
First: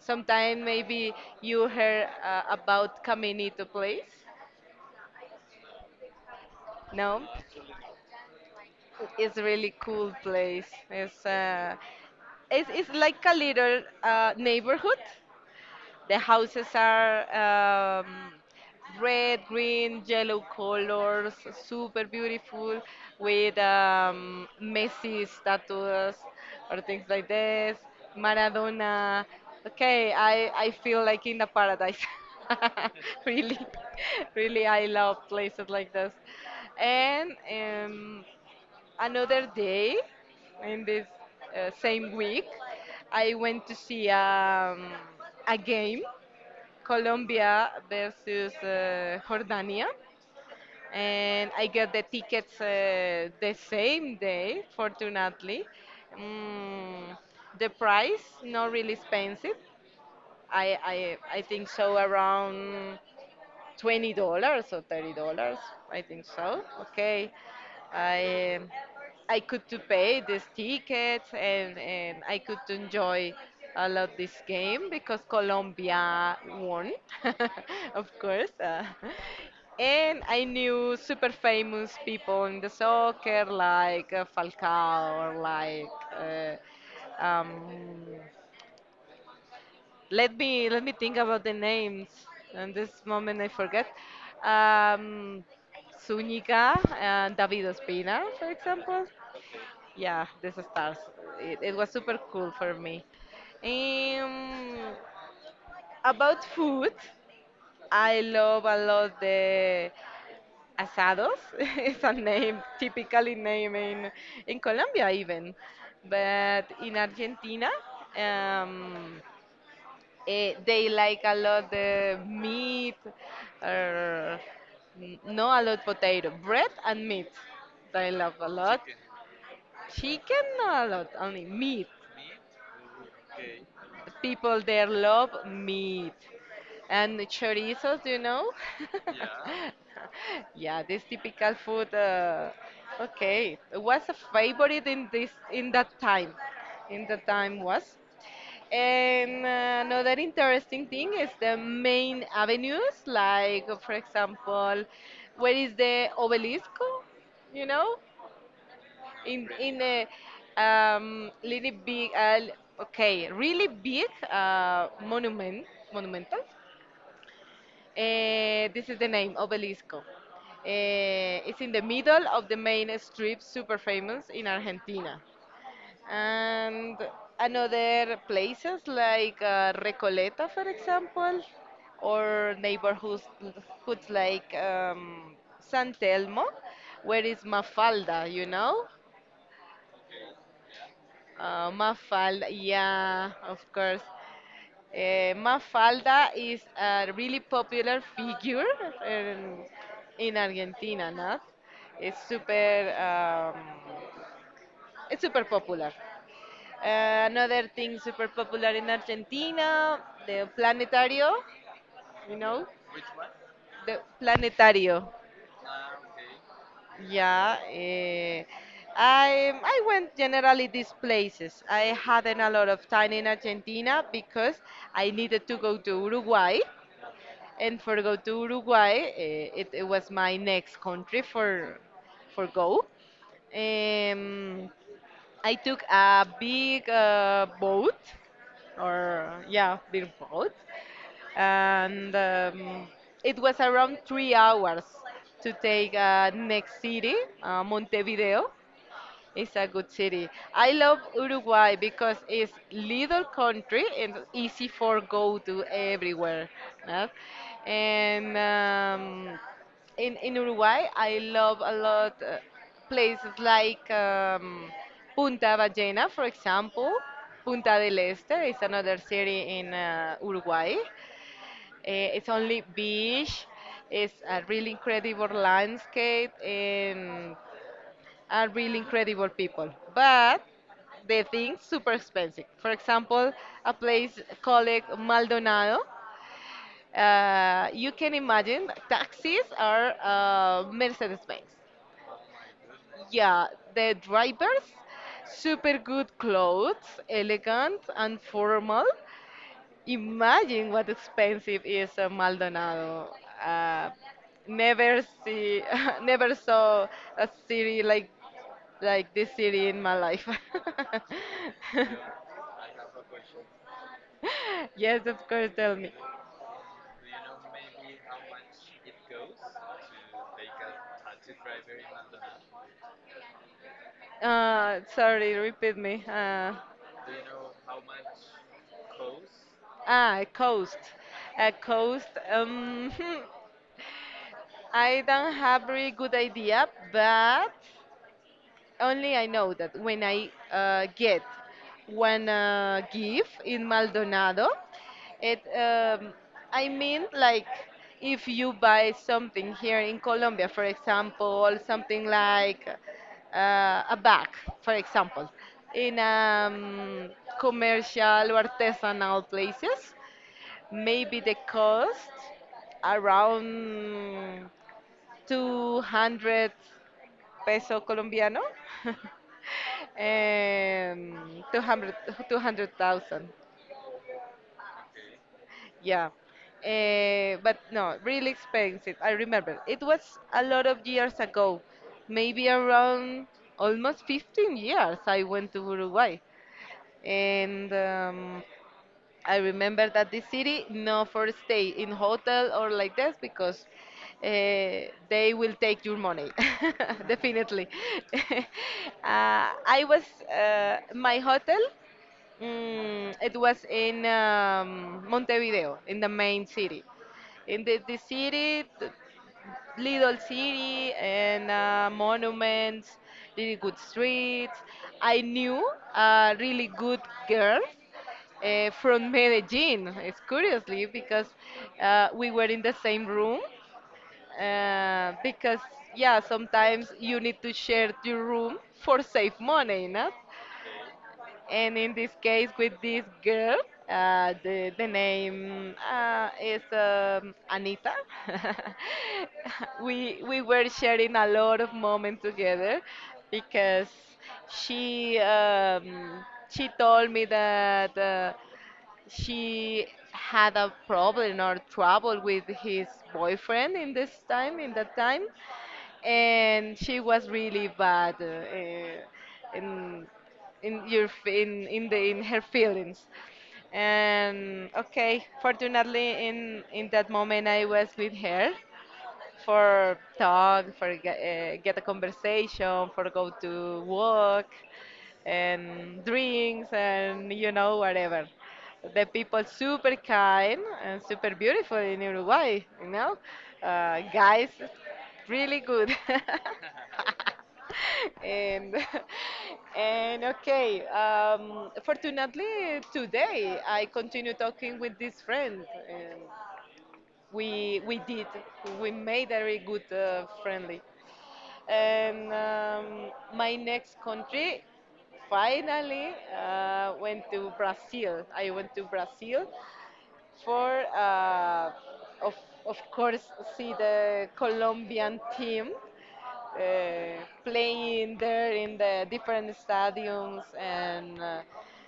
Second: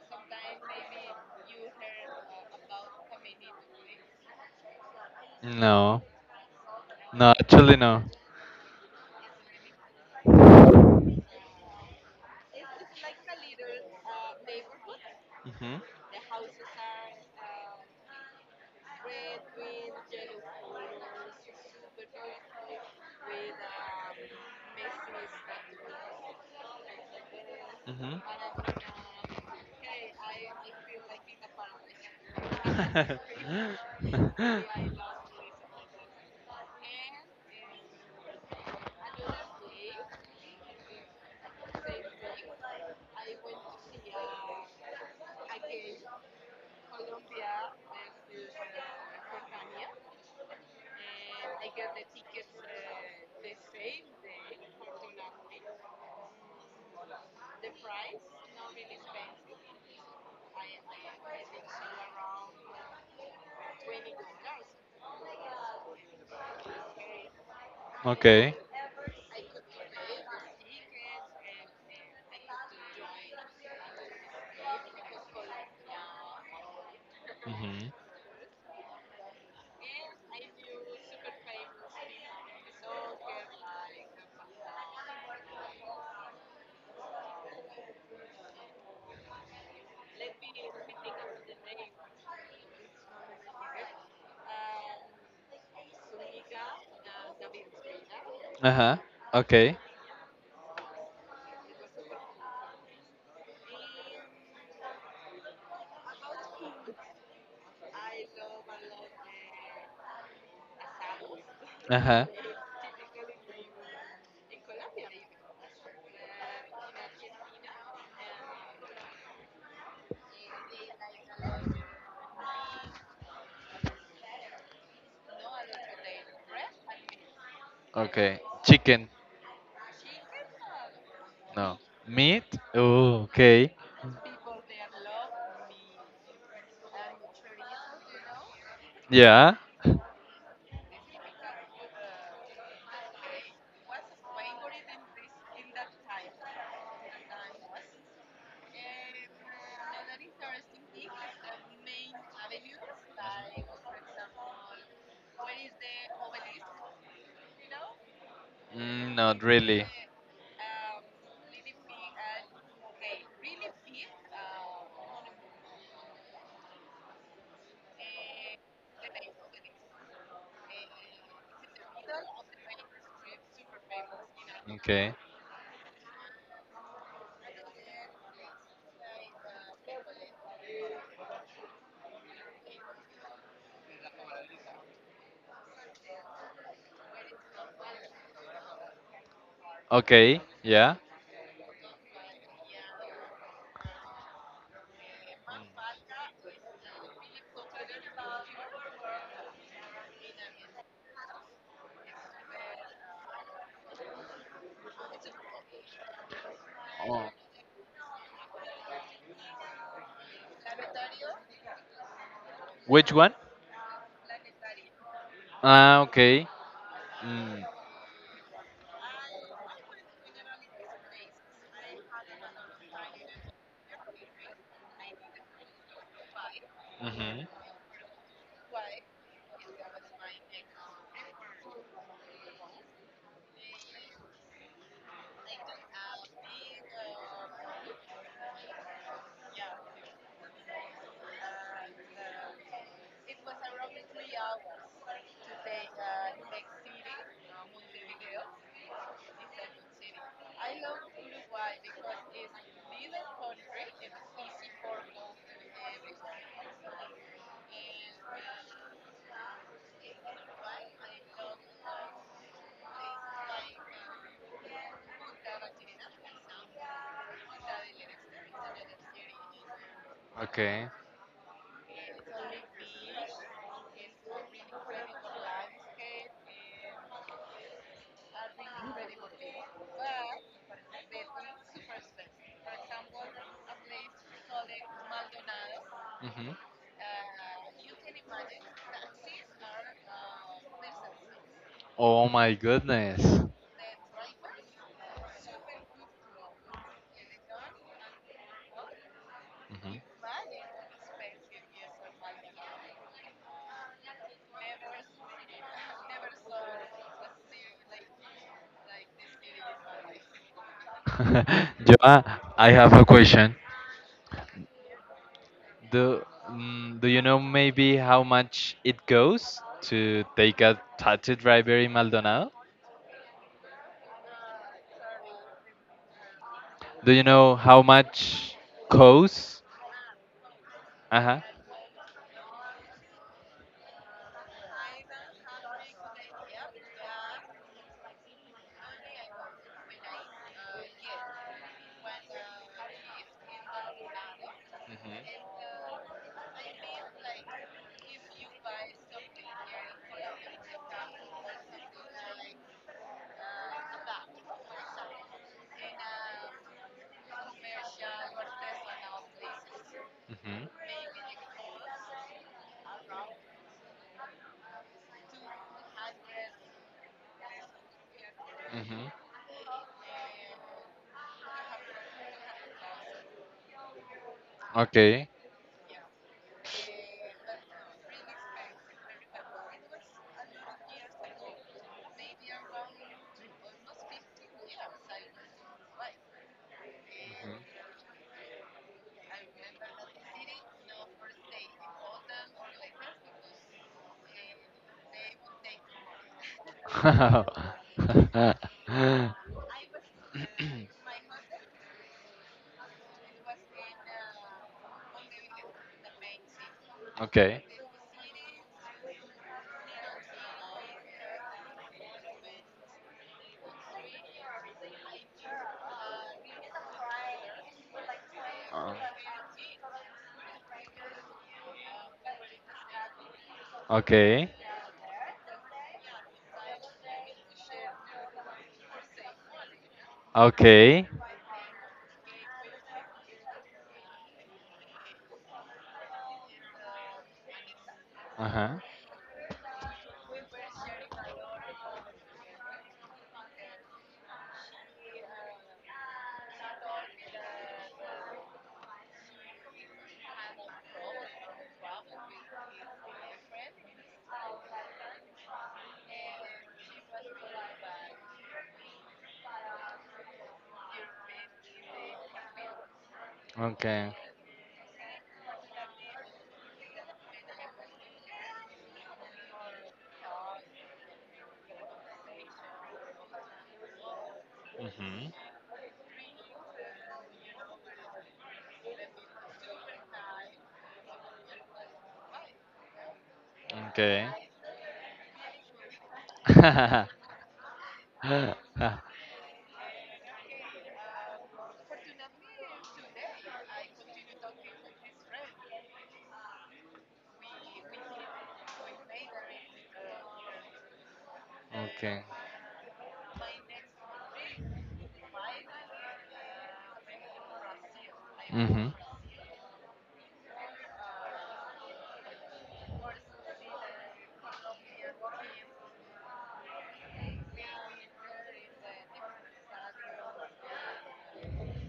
Speaker 1: Sometime maybe you heard about Caminito place.
Speaker 2: No.
Speaker 1: No,
Speaker 2: No, actually, no.
Speaker 1: it's really cool place. It's like a little neighborhood.
Speaker 2: Hmm. The
Speaker 1: The houses are um, red, green, yellow colors, super beautiful, with Messi statues or things like this.
Speaker 2: hmm.
Speaker 1: Maradona. Okay, I feel like in a paradise. (laughs) Really, really,
Speaker 2: (laughs)
Speaker 1: I love places like this. And another day in this same week, I went to see a game Colombia versus Jordania, and I got the tickets the same day, fortunately. Mm, the price not really expensive. I think so around $20 or $30. I think so. Okay,
Speaker 2: Okay.
Speaker 1: I um, I could to pay this ticket and I could to enjoy a lot this game because Colombia won,
Speaker 2: Mhm.
Speaker 1: (laughs) of course. And I knew super famous people in the soccer like Falcao or like. Uh, um, let me think about the names. In this moment I forget. Um, Zúñiga and David Ospina, for
Speaker 2: Uh huh.
Speaker 1: example.
Speaker 2: Okay.
Speaker 1: Yeah, these stars. It was super cool for me. Um, about food, I love a lot the asados. (laughs)
Speaker 2: Uh
Speaker 1: It's a
Speaker 2: huh.
Speaker 1: name, typically name in Colombia even, but in Argentina. Um, they like a lot the meat, or no a lot potato, bread and meat. They love
Speaker 2: Okay.
Speaker 1: a lot.
Speaker 2: Chicken.
Speaker 1: Chicken. Chicken, not a lot, only
Speaker 2: No.
Speaker 1: meat.
Speaker 2: Meat. Oh, okay.
Speaker 1: People there love meat. And chorizos, you know? (laughs)
Speaker 2: Yeah.
Speaker 1: Yeah. Yeah, this typical food. Okay, what's a favorite in that time? In the time was? And another interesting thing is the main avenues, like for example, where is the obelisk? You know,
Speaker 2: Mm, not
Speaker 1: in
Speaker 2: really.
Speaker 1: a really big, okay, really big monument, monumental. This is the name, obelisco. It's in the middle of the main strip, super famous in
Speaker 2: Okay.
Speaker 1: Argentina, and another places like Recoleta, for example, or neighborhoods hoods like San Telmo, where is Mafalda, you know?
Speaker 2: Okay. Yeah.
Speaker 1: Mafalda, yeah, of course. Mafalda is a really popular (laughs) figure in, in Argentina, not? It's super, um, it's super popular.
Speaker 2: Oh,
Speaker 1: Another thing super popular in Argentina, the planetario, you know,
Speaker 2: which one?
Speaker 1: the planetario.
Speaker 2: Ah, okay.
Speaker 1: Yeah,
Speaker 2: Mm.
Speaker 1: I went generally these places. I hadn't a lot of time in Argentina because I needed to go to Uruguay,
Speaker 2: Hmm.
Speaker 1: and for go to Uruguay, it was my next country for go. Um, I took a big boat, or yeah, big boat, and it was around 3 hours to take next city, Montevideo, it's a good city. I love Uruguay because it's little country and easy for go to everywhere. No? And in Uruguay, I love a lot places like Punta Ballena, for example. Punta del Este is another city in Uruguay.
Speaker 2: Okay.
Speaker 1: It's only beach. It's a really incredible landscape and are really incredible people, but the things super expensive. For example, a place called Maldonado.
Speaker 2: Hmm.
Speaker 1: You can imagine taxis are Mercedes Benz.
Speaker 2: Oh my goodness.
Speaker 1: Yeah, the drivers, super good clothes, elegant and formal.
Speaker 2: Hmm.
Speaker 1: Imagine what expensive is a Maldonado. Uh, never see, (laughs) never saw a city like this city in my life.
Speaker 2: (laughs) Joa,
Speaker 1: (laughs)
Speaker 2: I have a question.
Speaker 1: Yes, of course, tell me.
Speaker 2: Do Do you know maybe how much it goes to take a taxi driver in Maldonado?
Speaker 1: Sorry, repeat me.
Speaker 2: Do you know how much costs?
Speaker 1: Ah, coast.
Speaker 2: Uh huh.
Speaker 1: A coast. (laughs) I don't have very good idea, but only I know that when I get one gift in Maldonado,
Speaker 2: Mhm.
Speaker 1: it I mean, like, if you buy something here in Colombia, for example, something like a bag, for example, in commercial or artisanal places, maybe the cost around 200 peso colombiano.
Speaker 2: Mhm.
Speaker 1: (laughs)
Speaker 2: Mhm.
Speaker 1: 200, 200,000.
Speaker 2: Okay.
Speaker 1: Yeah. But no, really expensive. I remember. It was a lot of years ago, maybe around almost 15 years I went to Uruguay. And I remember that the city, no for stay in hotel or like this because they will take your money, (laughs) definitely.
Speaker 2: (laughs)
Speaker 1: (laughs) uh, I was, my hotel Mm, it was in Montevideo, in the main city.
Speaker 2: Okay.
Speaker 1: In the city, the little city, and monuments, really good streets. I knew a really good girl from Medellin, it's curiously, because we were in the same room.
Speaker 2: Okay.
Speaker 1: Because, yeah, sometimes you need to share your room for save money, no?
Speaker 2: Okay.
Speaker 1: And in this case, with this girl, the name is Anita.
Speaker 2: Uh
Speaker 1: (laughs)
Speaker 2: huh.
Speaker 1: We were sharing a lot of moments together because she, um, she told me that. She had a problem or trouble with his boyfriend in that time, and she was really bad in in her feelings,
Speaker 2: Okay.
Speaker 1: and okay, fortunately in that moment I was with her for talk, for get a conversation, for go to walk,
Speaker 2: Mhm.
Speaker 1: and drinks, and whatever. The people super kind and super beautiful in Uruguay. You know,
Speaker 2: Okay.
Speaker 1: guys, really good.
Speaker 2: (laughs)
Speaker 1: (laughs) and (laughs) and okay, fortunately today I continue talking with this friend. And we we did we made a very good friendly,
Speaker 2: Okay.
Speaker 1: and my next country, finally, went to brazil I went to
Speaker 2: Mhm.
Speaker 1: Brazil for of, of course see the colombian team playing there in the different stadiums, and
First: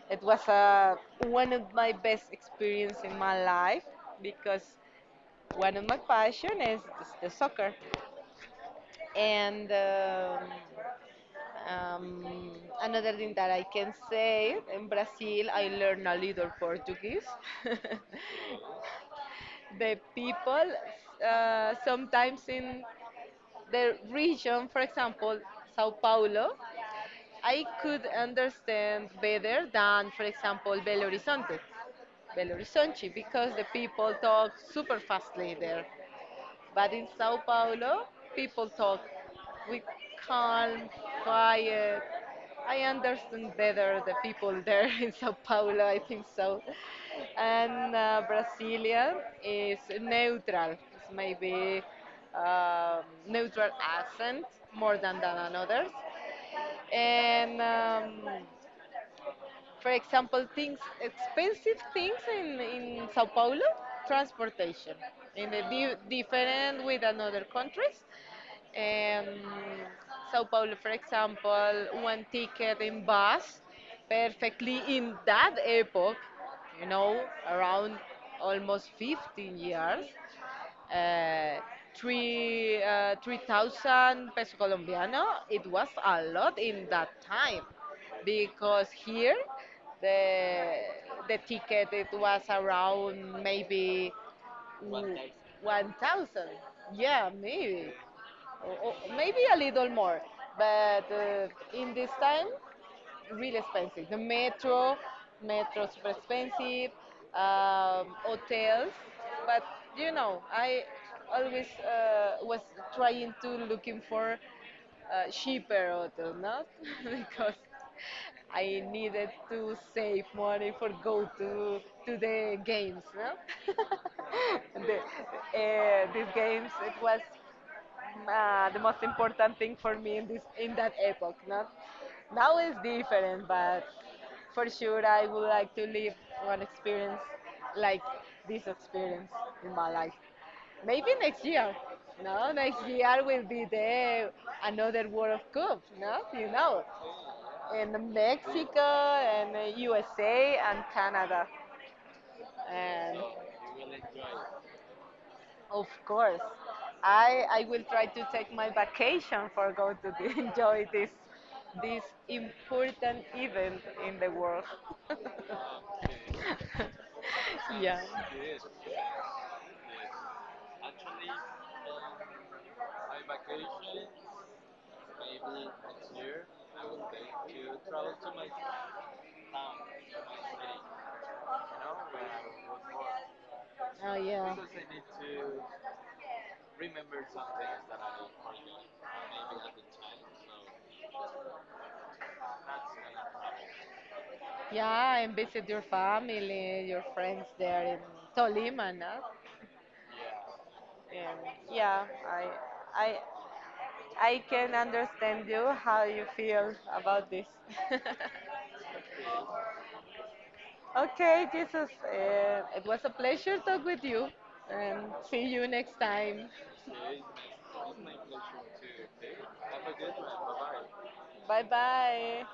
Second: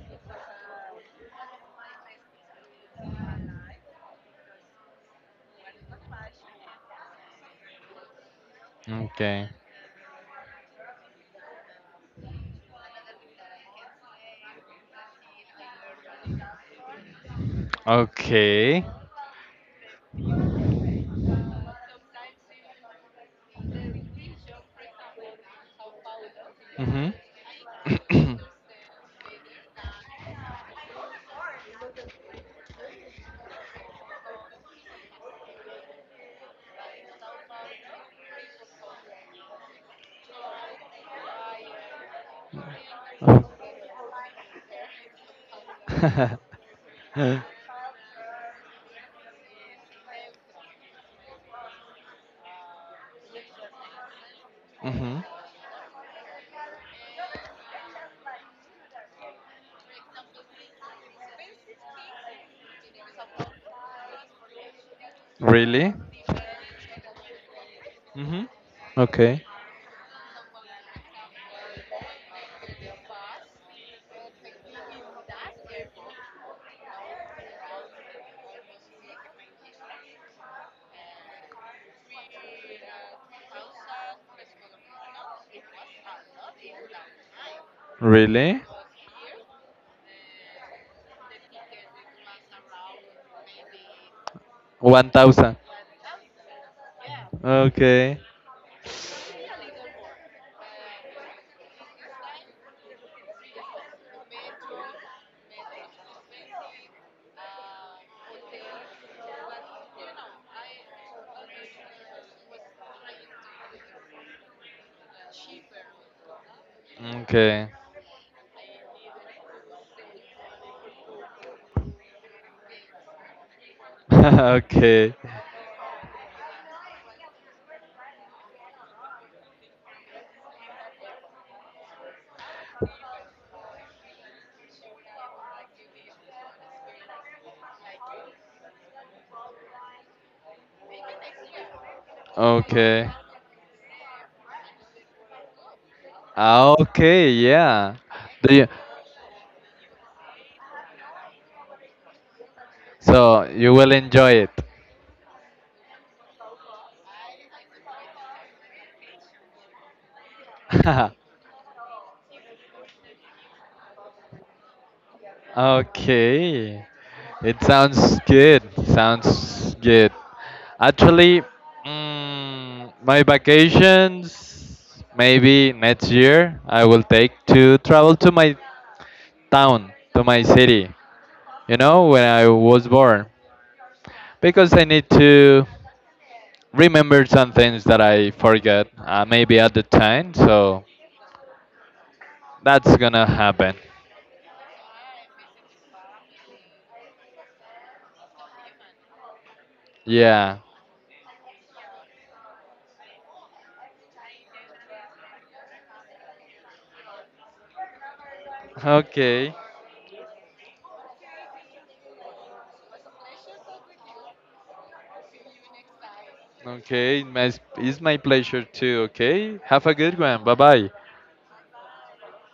Speaker 1: it was one of my best experience in my life because one of my passion is the soccer.
Speaker 2: Okay.
Speaker 1: And um, another thing that I can say, in Brazil I learned a little Portuguese. (laughs) The people
Speaker 2: Okay.
Speaker 1: sometimes in the region, for example Sao Paulo,
Speaker 2: Mhm.
Speaker 1: I could understand better than, for example, Belo Horizonte. Belo Horizonte, because the people talk super fastly there. But in Sao Paulo, people talk with calm, quiet. I understand better the people there, (laughs) in Sao Paulo, I think so. And Brasilia is neutral, it's maybe um, neutral accent, more than,
Speaker 2: Mhm.
Speaker 1: than others. And for example things expensive, things in Sao Paulo, transportation,
Speaker 2: (coughs)
Speaker 1: in the
Speaker 2: Really?
Speaker 1: different with another countries.
Speaker 2: Mhm. Okay.
Speaker 1: um, Sao Paulo, for example, one ticket in bus, perfectly, in that epoch, you know, around almost 15 years, uh, 3,000 peso colombiano. It was a lot in that time
Speaker 2: Really?
Speaker 1: because here the the ticket it was around maybe,
Speaker 2: One
Speaker 1: mm,
Speaker 2: thousand.
Speaker 1: 1,000. Yeah, maybe,
Speaker 2: Okay.
Speaker 1: or maybe a little more. But in this time really expensive. The metro, super expensive, hotels. But you know, I always was trying to looking for cheaper hotel, not, (laughs) because
Speaker 2: Okay.
Speaker 1: I needed to save money for go to the games, no? (laughs)
Speaker 2: (laughs) Okay.
Speaker 1: These games it was the most important thing for me in that epoch. Not now, is different, but for sure I would like to live one experience like this experience in my life. Maybe next year. No, next
Speaker 2: Okay.
Speaker 1: year will be the another World Cup. No, you
Speaker 2: Ah,
Speaker 1: know,
Speaker 2: okay. Yeah.
Speaker 1: in
Speaker 2: Do you,
Speaker 1: Mexico and USA and Canada, and
Speaker 2: so you will enjoy it.
Speaker 1: of course. I will try to take my vacation for go to (laughs) enjoy this,
Speaker 2: (laughs)
Speaker 1: this important event in the world.
Speaker 2: Okay. It
Speaker 1: (laughs) Yeah.
Speaker 2: sounds good. Sounds good. Actually, my vacations maybe next year I will take to travel to my town, to my city, you know, when I was born,
Speaker 1: Oh yeah.
Speaker 2: because I need to remember some things that I forget maybe at the time, so that's gonna happen.
Speaker 1: Yeah, and visit your family, your friends there in Tolima, no?
Speaker 2: Yeah.
Speaker 1: And yeah, I I can understand you how you feel about this. (laughs)
Speaker 2: Okay.
Speaker 1: Okay, Jesus, it was a pleasure talk with you, and see you next time.
Speaker 2: Okay. It's my pleasure too. Okay. Have a good one. Bye bye.
Speaker 1: Bye bye.